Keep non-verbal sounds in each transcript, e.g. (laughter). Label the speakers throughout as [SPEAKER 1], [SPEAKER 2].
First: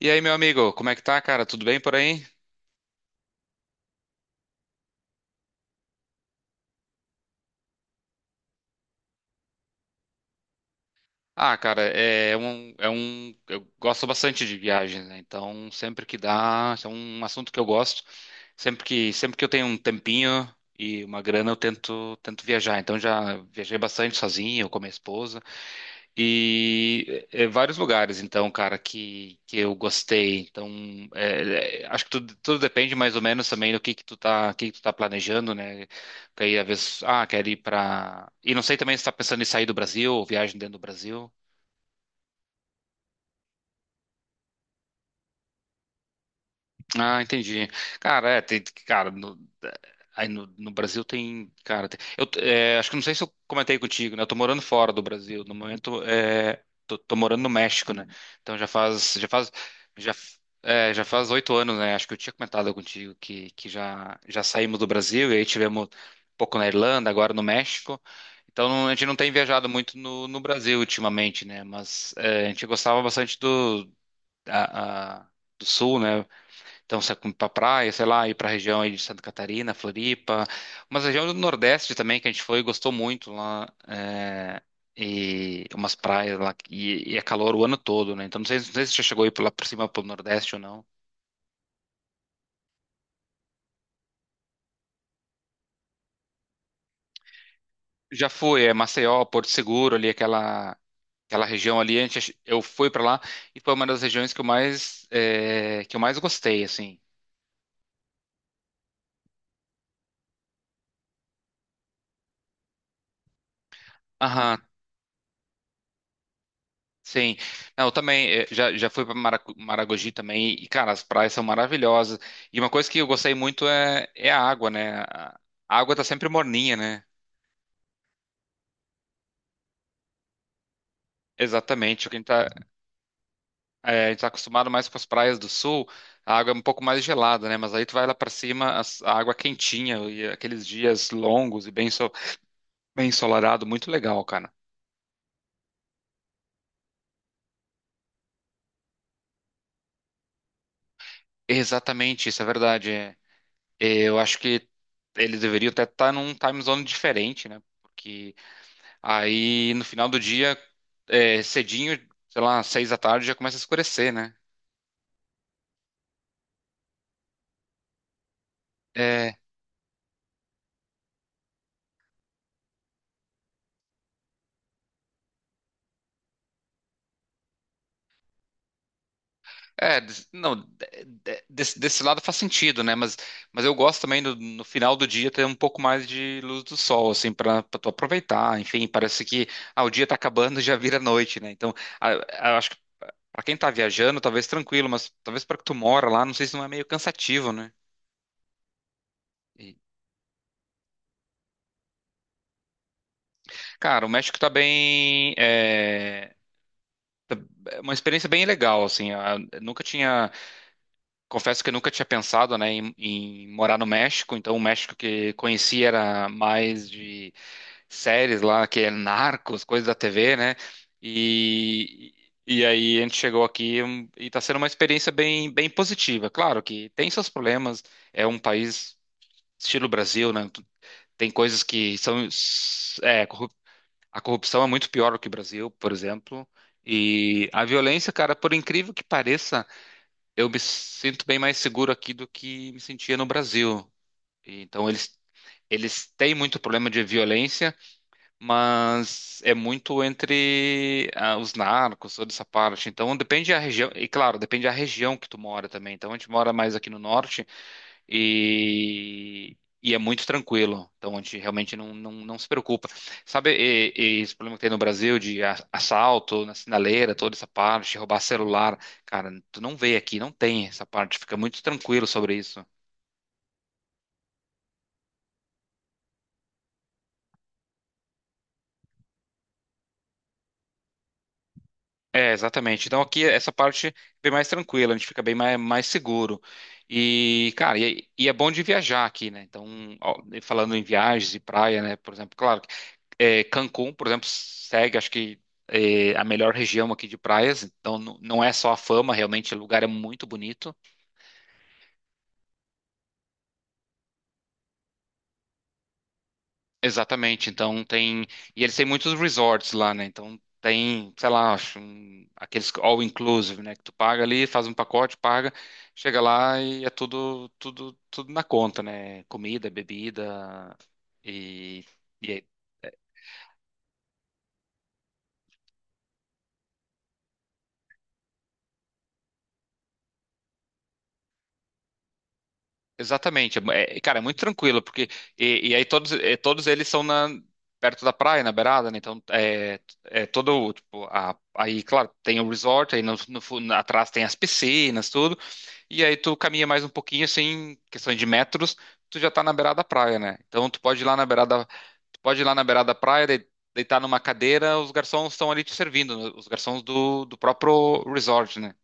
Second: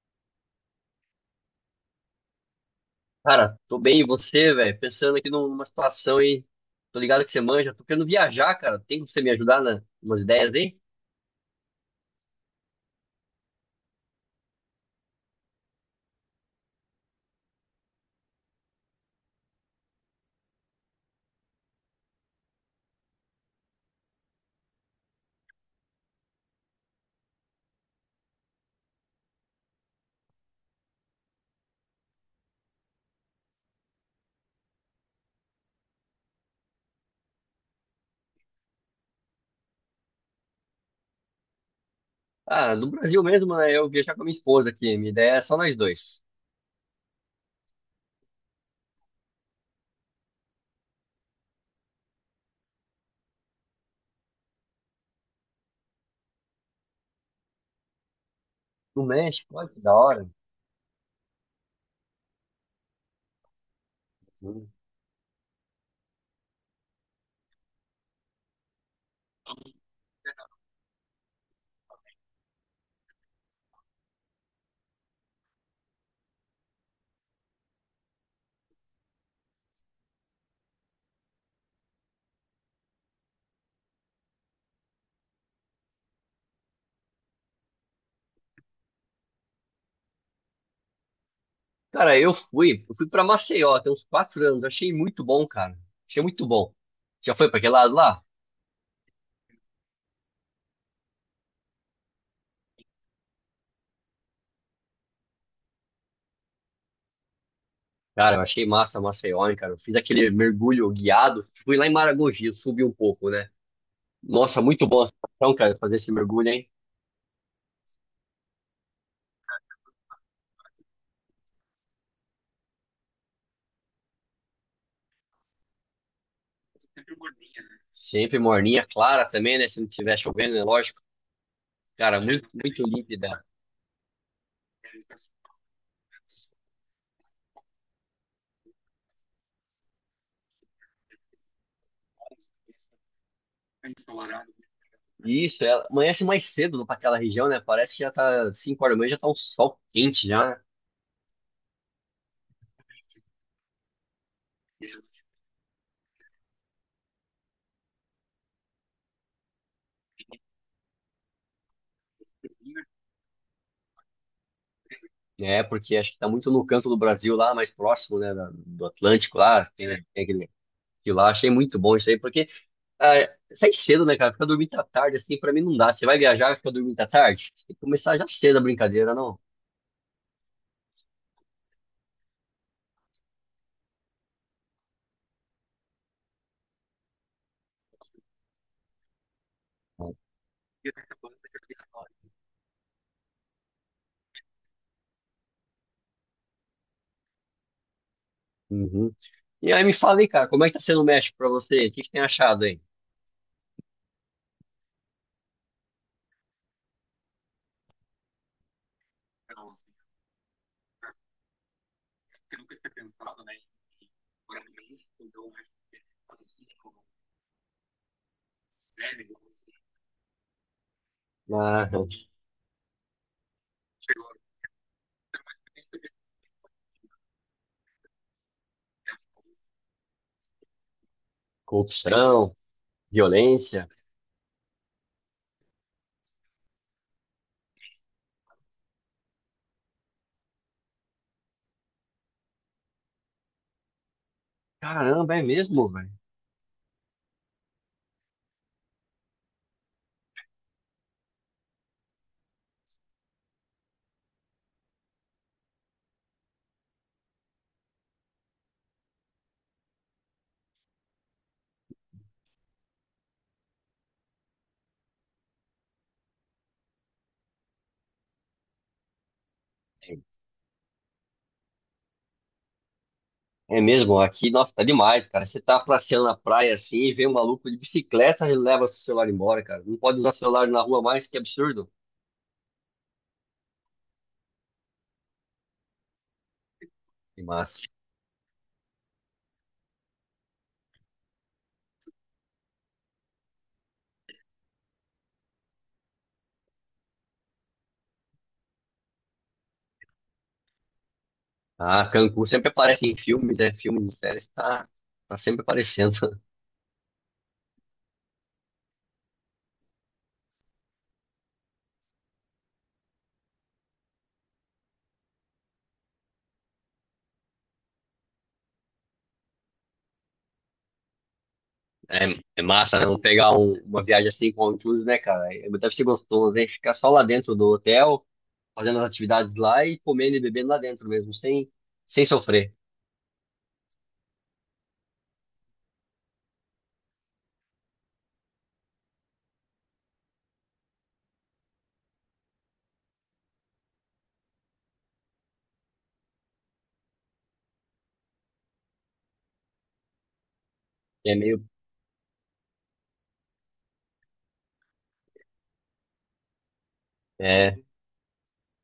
[SPEAKER 1] E aí, meu amigo, como é que tá, cara? Tudo bem por aí?
[SPEAKER 2] Cara, tô bem, e você, velho? Pensando aqui numa situação aí. Tô ligado que você manja. Tô querendo viajar, cara. Tem como você me ajudar nas umas ideias aí?
[SPEAKER 1] Ah, cara, eu gosto bastante de viagens, né? Então, sempre que dá, isso é um assunto que eu gosto. Sempre que eu tenho um tempinho e uma grana, eu tento viajar. Então, já viajei bastante sozinho, com a minha esposa. E vários lugares, então, cara, que eu gostei. Então, acho que tudo depende mais ou menos também do que tu tá, o que que tu tá planejando, né? Porque aí, às vezes, quero ir pra... E não sei também se tá pensando em sair do Brasil, ou viagem dentro do Brasil.
[SPEAKER 2] Ah, no Brasil mesmo, né? Eu viajar com a minha esposa aqui. Minha ideia é só nós dois.
[SPEAKER 1] Ah, entendi. Cara, é, tem, cara, no, é, aí no, no Brasil tem, cara, tem- eu é, acho que não sei se eu comentei contigo, né? Eu tô morando fora do Brasil, no momento tô morando no México, né? Então
[SPEAKER 2] No México, olha que da
[SPEAKER 1] já,
[SPEAKER 2] hora.
[SPEAKER 1] já faz 8 anos, né? Acho que eu tinha comentado contigo que já saímos do Brasil e aí tivemos um pouco na Irlanda, agora no México. Então a gente não tem viajado muito no Brasil ultimamente, né? Mas é, a gente gostava bastante a, a- do Sul, né? Então, você ir para praia, sei lá, ir para a região aí de Santa Catarina, Floripa, umas regiões do Nordeste também que a gente foi e gostou muito lá. E umas praias lá, e é calor o ano todo, né? Então, não sei se você chegou aí por lá por cima, pro Nordeste ou não.
[SPEAKER 2] Cara, eu fui. Eu fui pra Maceió, tem uns 4 anos. Achei muito bom, cara. Achei muito bom. Já foi pra aquele lado lá?
[SPEAKER 1] Já fui, é Maceió, Porto Seguro, ali aquela região ali. Eu fui para lá e foi uma das regiões que eu mais gostei, assim.
[SPEAKER 2] Cara, eu achei massa Maceió, hein, cara. Eu fiz aquele mergulho guiado. Fui lá em Maragogi, eu subi um pouco, né? Nossa,
[SPEAKER 1] Aham.
[SPEAKER 2] muito bom essa sensação, cara, fazer esse mergulho, hein?
[SPEAKER 1] Sim. Não, eu também já fui para Maragogi também e, cara, as praias são maravilhosas. E uma coisa que eu gostei muito é a água, né? A água tá sempre morninha, né?
[SPEAKER 2] Sempre morninha, clara também, né? Se não tiver chovendo, é lógico.
[SPEAKER 1] Exatamente, o que a
[SPEAKER 2] Cara,
[SPEAKER 1] gente tá,
[SPEAKER 2] muito, muito límpida.
[SPEAKER 1] eh, a gente tá acostumado mais com as praias do sul, a água é um pouco mais gelada, né? Mas aí tu vai lá para cima, a água é quentinha e aqueles dias longos e bem ensolarado, muito legal, cara.
[SPEAKER 2] E isso, ela amanhece mais cedo para aquela região, né? Parece que já tá 5 horas da manhã, já tá um sol quente já, né?
[SPEAKER 1] Exatamente, isso é verdade. Eu acho que eles deveriam até estar num time zone diferente, né? Aí no final do dia, cedinho, sei lá, 6 da tarde já começa a escurecer, né?
[SPEAKER 2] É, porque acho que tá muito no canto do Brasil lá, mais próximo, né? Do
[SPEAKER 1] É,
[SPEAKER 2] Atlântico lá, tem, né, tem aquele... E lá achei muito bom isso aí, porque ah, sai cedo, né, cara? Ficar dormindo à tarde, assim, pra mim não dá. Você vai viajar, fica dormindo à tarde? Você tem que começar já cedo a brincadeira, não?
[SPEAKER 1] é, des- não, de- desse, desse lado faz sentido, né? Mas eu gosto também no final do dia ter um pouco mais de luz do sol, assim, pra tu aproveitar. Enfim, parece que o dia tá acabando (laughs) e já vira noite, né? Então, a- acho que pra quem tá viajando, talvez tranquilo, mas talvez pra que tu mora lá, não sei se não é meio cansativo, né?
[SPEAKER 2] Uhum. E
[SPEAKER 1] E,
[SPEAKER 2] aí me fala aí, cara, como é que tá sendo o México pra você? O que que tem achado aí?
[SPEAKER 1] cara, o México tá bem. É uma experiência bem legal, assim. A- nunca tinha, Confesso que eu nunca tinha pensado, né, em morar no México. Então, o México que conheci era mais de séries lá, que é Narcos, coisas da TV, né?
[SPEAKER 2] Ah,
[SPEAKER 1] E, e aí a gente chegou aqui e está sendo uma experiência bem positiva. Claro que tem seus problemas, é um país estilo Brasil, né? Tem coisas que são,
[SPEAKER 2] corrupção,
[SPEAKER 1] é, corrup-
[SPEAKER 2] violência.
[SPEAKER 1] a corrupção é muito pior do que o Brasil, por exemplo. E a violência, cara, por incrível que pareça, eu me sinto bem mais seguro aqui do que me sentia no Brasil. Então,
[SPEAKER 2] Caramba, é mesmo,
[SPEAKER 1] eles
[SPEAKER 2] velho.
[SPEAKER 1] têm muito problema de violência, mas é muito entre os narcos, toda essa parte. Então depende da região, e claro, depende da região que tu mora também. Então a gente mora mais aqui no norte e, e é muito tranquilo. Então a gente realmente não se preocupa. Sabe e esse problema que tem no Brasil de assalto na sinaleira, toda essa parte, roubar celular? Cara, tu não vê aqui, não tem essa parte, fica muito tranquilo sobre isso.
[SPEAKER 2] É mesmo, aqui, nossa, tá demais, cara. Você tá passeando na praia assim e vê um maluco de bicicleta e leva seu celular embora, cara. Não pode usar celular na rua mais, que absurdo.
[SPEAKER 1] É, exatamente. Então aqui essa parte é bem mais tranquila, a gente fica bem mais, mais seguro.
[SPEAKER 2] Que
[SPEAKER 1] E, cara,
[SPEAKER 2] massa.
[SPEAKER 1] e é bom de viajar aqui, né? Então, ó, falando em viagens e praia, né? Por exemplo, claro, Cancún, por exemplo, segue, acho que é a melhor região aqui de praias. Então, não é só a fama, realmente, o lugar é muito bonito.
[SPEAKER 2] Ah, Cancún sempre aparece em filmes, é filmes de séries, tá, tá sempre aparecendo. (laughs)
[SPEAKER 1] Exatamente, então tem. E eles têm muitos resorts lá, né? Então tem, sei lá, acho, aqueles all inclusive, né? Que tu paga ali, faz um pacote, paga, chega lá e é tudo na conta, né? Comida, bebida e,
[SPEAKER 2] É,
[SPEAKER 1] e é-
[SPEAKER 2] é massa, né? Vamos pegar uma viagem assim com inclusive, né, cara? É, deve ser gostoso, né? Ficar só lá dentro do hotel, fazendo as atividades lá e comendo e bebendo lá dentro mesmo, sem, sem sofrer.
[SPEAKER 1] exatamente. Cara, é muito tranquilo, porque e aí todos eles são perto da praia, na beirada, né? Então é todo, tipo, aí, claro, tem o resort, aí no, no fu- atrás tem as piscinas, tudo. E aí tu caminha mais um pouquinho, assim, questão de metros, tu já tá na beirada da praia, né? Então tu pode ir lá na
[SPEAKER 2] É meio.
[SPEAKER 1] beirada, tu pode ir lá na beirada da praia, deitar numa cadeira, os garçons estão ali te servindo, né? Os garçons do
[SPEAKER 2] É
[SPEAKER 1] próprio resort, né?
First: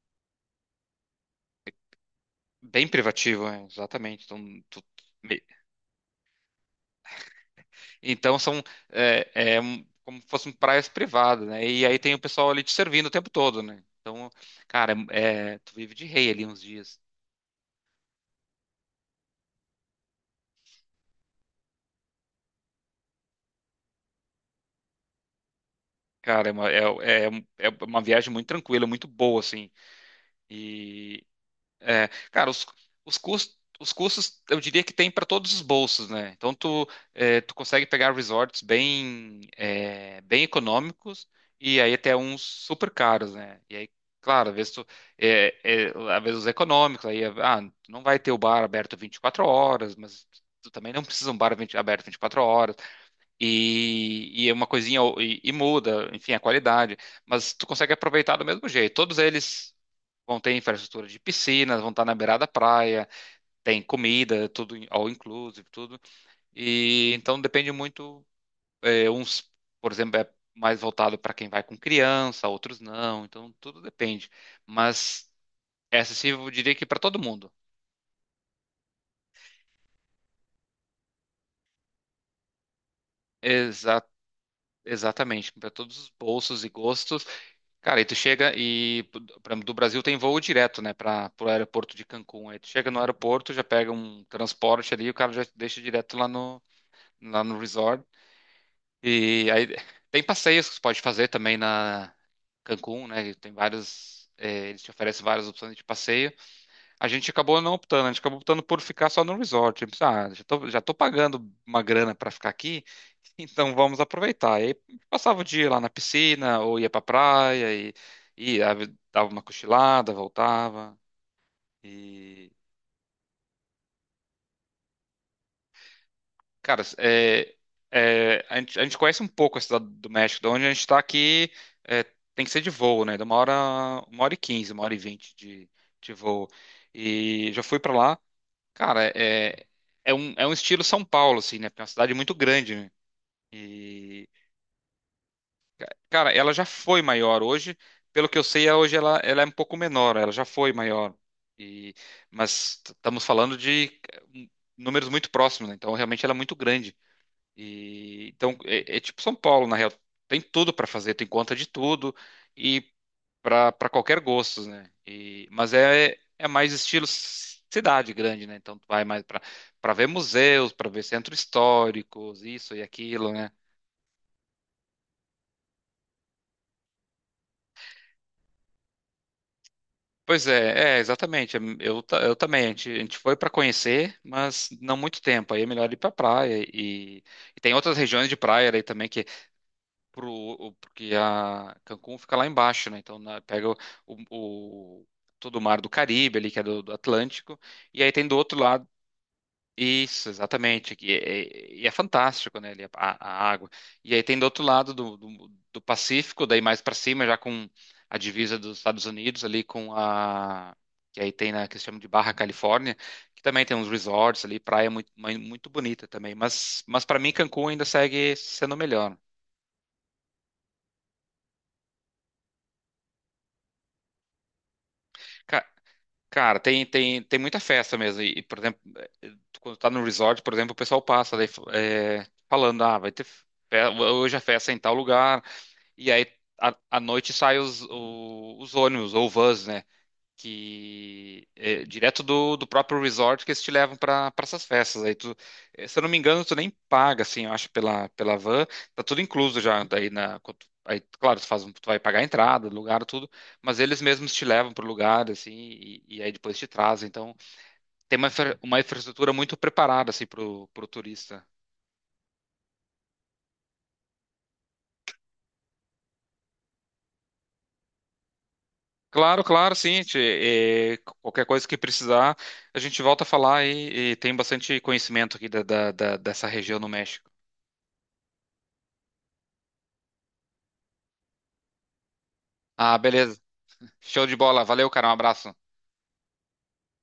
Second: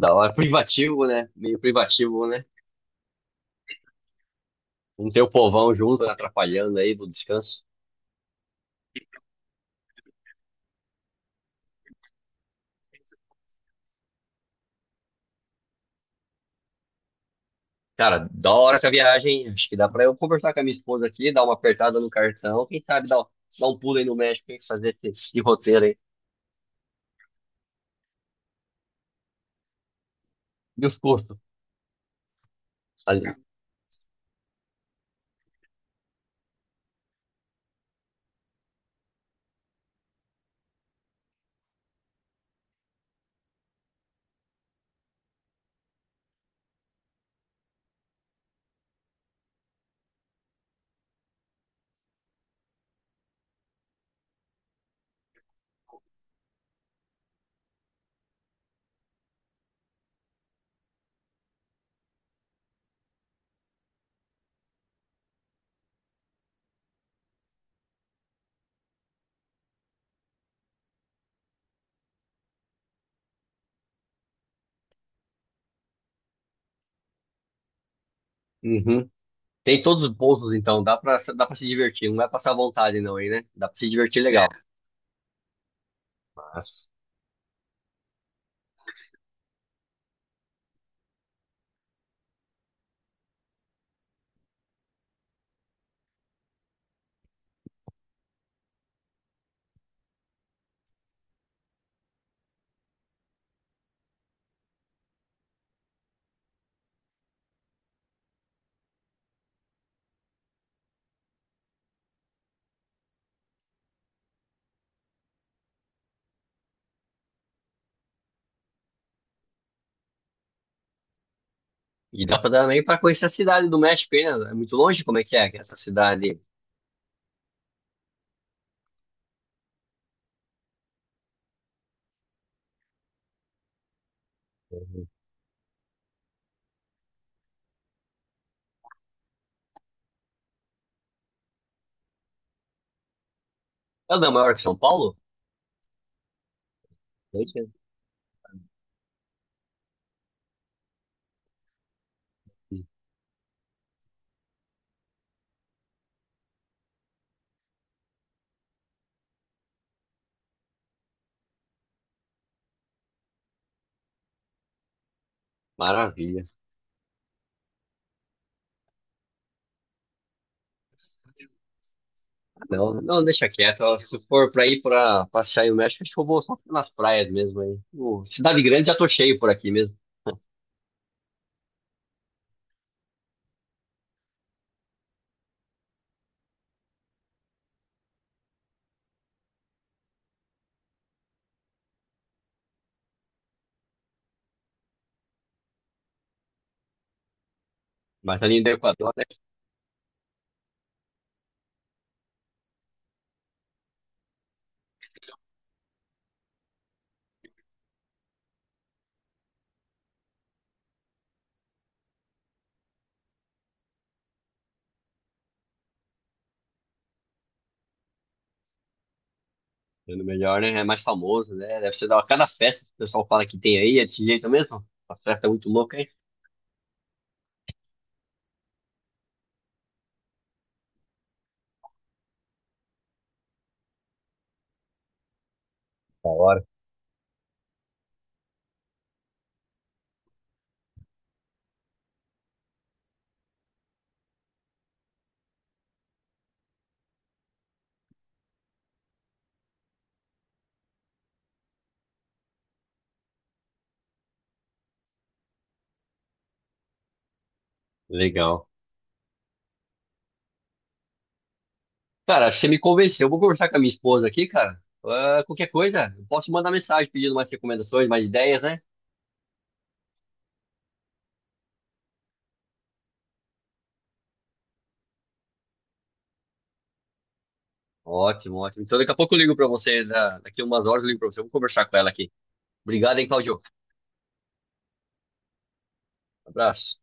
[SPEAKER 2] da hora, privativo, né? Meio privativo, né?
[SPEAKER 1] Bem privativo, é, exatamente. Então, tu-
[SPEAKER 2] Não ter o
[SPEAKER 1] me-
[SPEAKER 2] povão junto, né, atrapalhando aí do descanso.
[SPEAKER 1] então são é, é como se fossem praias privadas, né? E aí tem o pessoal ali te servindo o tempo todo, né? Então, cara, tu vive de rei ali uns dias.
[SPEAKER 2] Cara, da hora essa viagem. Acho que dá pra eu conversar com a minha esposa aqui, dar uma apertada no cartão. Quem sabe dar, dar um pulo aí no México, hein? Fazer esse, esse roteiro aí.
[SPEAKER 1] Cara, é uma, é uma viagem muito tranquila, muito boa, assim.
[SPEAKER 2] E os
[SPEAKER 1] E,
[SPEAKER 2] custos?
[SPEAKER 1] É, cara,
[SPEAKER 2] Ali.
[SPEAKER 1] os custos eu diria que tem para todos os bolsos, né? Então tu consegue pegar resorts bem econômicos e aí até uns super caros, né? E aí, claro, às vezes é, é, às vezes os econômicos, aí, tu não vai ter o bar aberto 24 horas, mas tu também não (laughs) precisa de um bar 20 aberto 24 horas. E é uma coisinha, e muda, enfim, a qualidade. Mas tu consegue aproveitar do mesmo jeito. Todos eles. Vão ter infraestrutura de piscinas, vão estar na beirada da praia, tem comida, tudo all inclusive, tudo. E então depende muito, é, uns, por exemplo, é mais voltado para quem vai com criança, outros não, então tudo depende. Mas é acessível, eu diria que para todo mundo.
[SPEAKER 2] Uhum. Tem todos os bolsos, então. Dá pra se divertir. Não vai passar vontade, não, aí, né? Dá pra se
[SPEAKER 1] Exa-
[SPEAKER 2] divertir legal.
[SPEAKER 1] Exatamente, para todos os bolsos e
[SPEAKER 2] Mas...
[SPEAKER 1] gostos. Cara, aí tu chega e por exemplo, do Brasil tem voo direto, né, para o aeroporto de Cancún. Aí tu chega no aeroporto, já pega um transporte ali, o cara já te deixa direto lá no resort. E aí tem passeios que você pode fazer também na Cancún, né? Tem vários, eles te oferecem várias opções de passeio. A gente acabou não optando, a gente acabou optando por ficar só no resort. Tipo, ah, já tô pagando uma grana para ficar aqui, (laughs) então vamos aproveitar. E aí passava o dia lá na piscina ou ia pra praia e ah, dava uma cochilada, voltava.
[SPEAKER 2] E dá pra
[SPEAKER 1] e
[SPEAKER 2] também pra conhecer a cidade do México, hein, né? É muito longe? Como é que é essa cidade?
[SPEAKER 1] Cara, a gente conhece um pouco a cidade do México, de onde a gente está aqui, é, tem que ser de voo, né? De uma hora, 1 hora e 15, 1 hora e 20 de voo. E já fui para lá, cara, é um estilo São Paulo, assim, né? Porque é uma cidade muito grande, né?
[SPEAKER 2] Ela é
[SPEAKER 1] E,
[SPEAKER 2] da maior que São Paulo?
[SPEAKER 1] cara, ela já foi maior
[SPEAKER 2] É isso
[SPEAKER 1] hoje, pelo que eu sei, hoje ela é um pouco menor, ela já foi maior. E, mas
[SPEAKER 2] aí.
[SPEAKER 1] estamos falando de eh, números muito próximos, né? Então realmente ela é muito grande. E, então, é tipo São Paulo, na real. Tem tudo para fazer, tem conta de tudo e para qualquer gosto, né? E, mas
[SPEAKER 2] Maravilha.
[SPEAKER 1] é mais estilo cidade grande, né? Então, tu vai mais para ver museus, para ver centros históricos, isso e
[SPEAKER 2] Não, não,
[SPEAKER 1] aquilo,
[SPEAKER 2] deixa
[SPEAKER 1] né?
[SPEAKER 2] quieto. Ó, se for pra ir pra passear aí no México, acho que eu vou só nas praias mesmo aí. O Cidade Grande já tô cheio por aqui mesmo.
[SPEAKER 1] Pois é, é exatamente. Eu também. A gente foi para conhecer, mas não muito tempo. Aí é melhor ir para praia. E tem outras regiões de praia aí também que porque a Cancún fica lá embaixo, né? Então pega o- o- todo o mar do Caribe ali, que é do Atlântico, e aí tem do
[SPEAKER 2] Mas
[SPEAKER 1] outro
[SPEAKER 2] ali no
[SPEAKER 1] lado.
[SPEAKER 2] Equador, né?
[SPEAKER 1] Isso, exatamente. E é fantástico, né? Ali a água. E aí tem do outro lado do Pacífico, daí mais para cima, já com a divisa dos Estados Unidos ali com a que aí tem na que se chama de Barra Califórnia, que também tem uns resorts ali, praia muito, muito bonita também. Mas para mim Cancún ainda segue sendo o melhor.
[SPEAKER 2] Sendo melhor, né? É mais famoso, né? Deve ser da cada festa que o pessoal fala que tem aí, é desse jeito mesmo. A festa é muito louca, hein?
[SPEAKER 1] Cara, tem muita festa mesmo. E, por exemplo, quando tá no resort, por exemplo, o pessoal passa daí, falando, ah, hoje a festa é em tal lugar. E aí,
[SPEAKER 2] Da hora.
[SPEAKER 1] à noite saem os ônibus ou vans, né? Que é direto do próprio resort que eles te levam para essas festas. Aí tu, se eu não me engano, tu nem paga, assim, eu acho, pela van, tá tudo incluso já. Daí na, quando tu- aí, claro, tu vai pagar a entrada, lugar, tudo, mas eles mesmos te levam pro lugar, assim, e aí depois te trazem. Então, tem
[SPEAKER 2] Legal.
[SPEAKER 1] uma infraestrutura muito preparada, assim, pro turista.
[SPEAKER 2] Cara, acho que você me convenceu. Eu vou conversar com a minha esposa aqui, cara. Ah, qualquer coisa, eu posso mandar mensagem pedindo mais recomendações, mais ideias, né?
[SPEAKER 1] Claro, claro, sim. Qualquer coisa que precisar, a gente volta a falar e tem bastante conhecimento aqui dessa região no México.
[SPEAKER 2] Ótimo, ótimo. Então daqui a pouco eu ligo pra você, daqui a umas horas eu ligo pra você. Eu vou conversar com ela aqui.
[SPEAKER 1] Ah,
[SPEAKER 2] Obrigado, hein,
[SPEAKER 1] beleza.
[SPEAKER 2] Claudio.
[SPEAKER 1] Show de bola. Valeu, cara. Um abraço.
[SPEAKER 2] Abraço.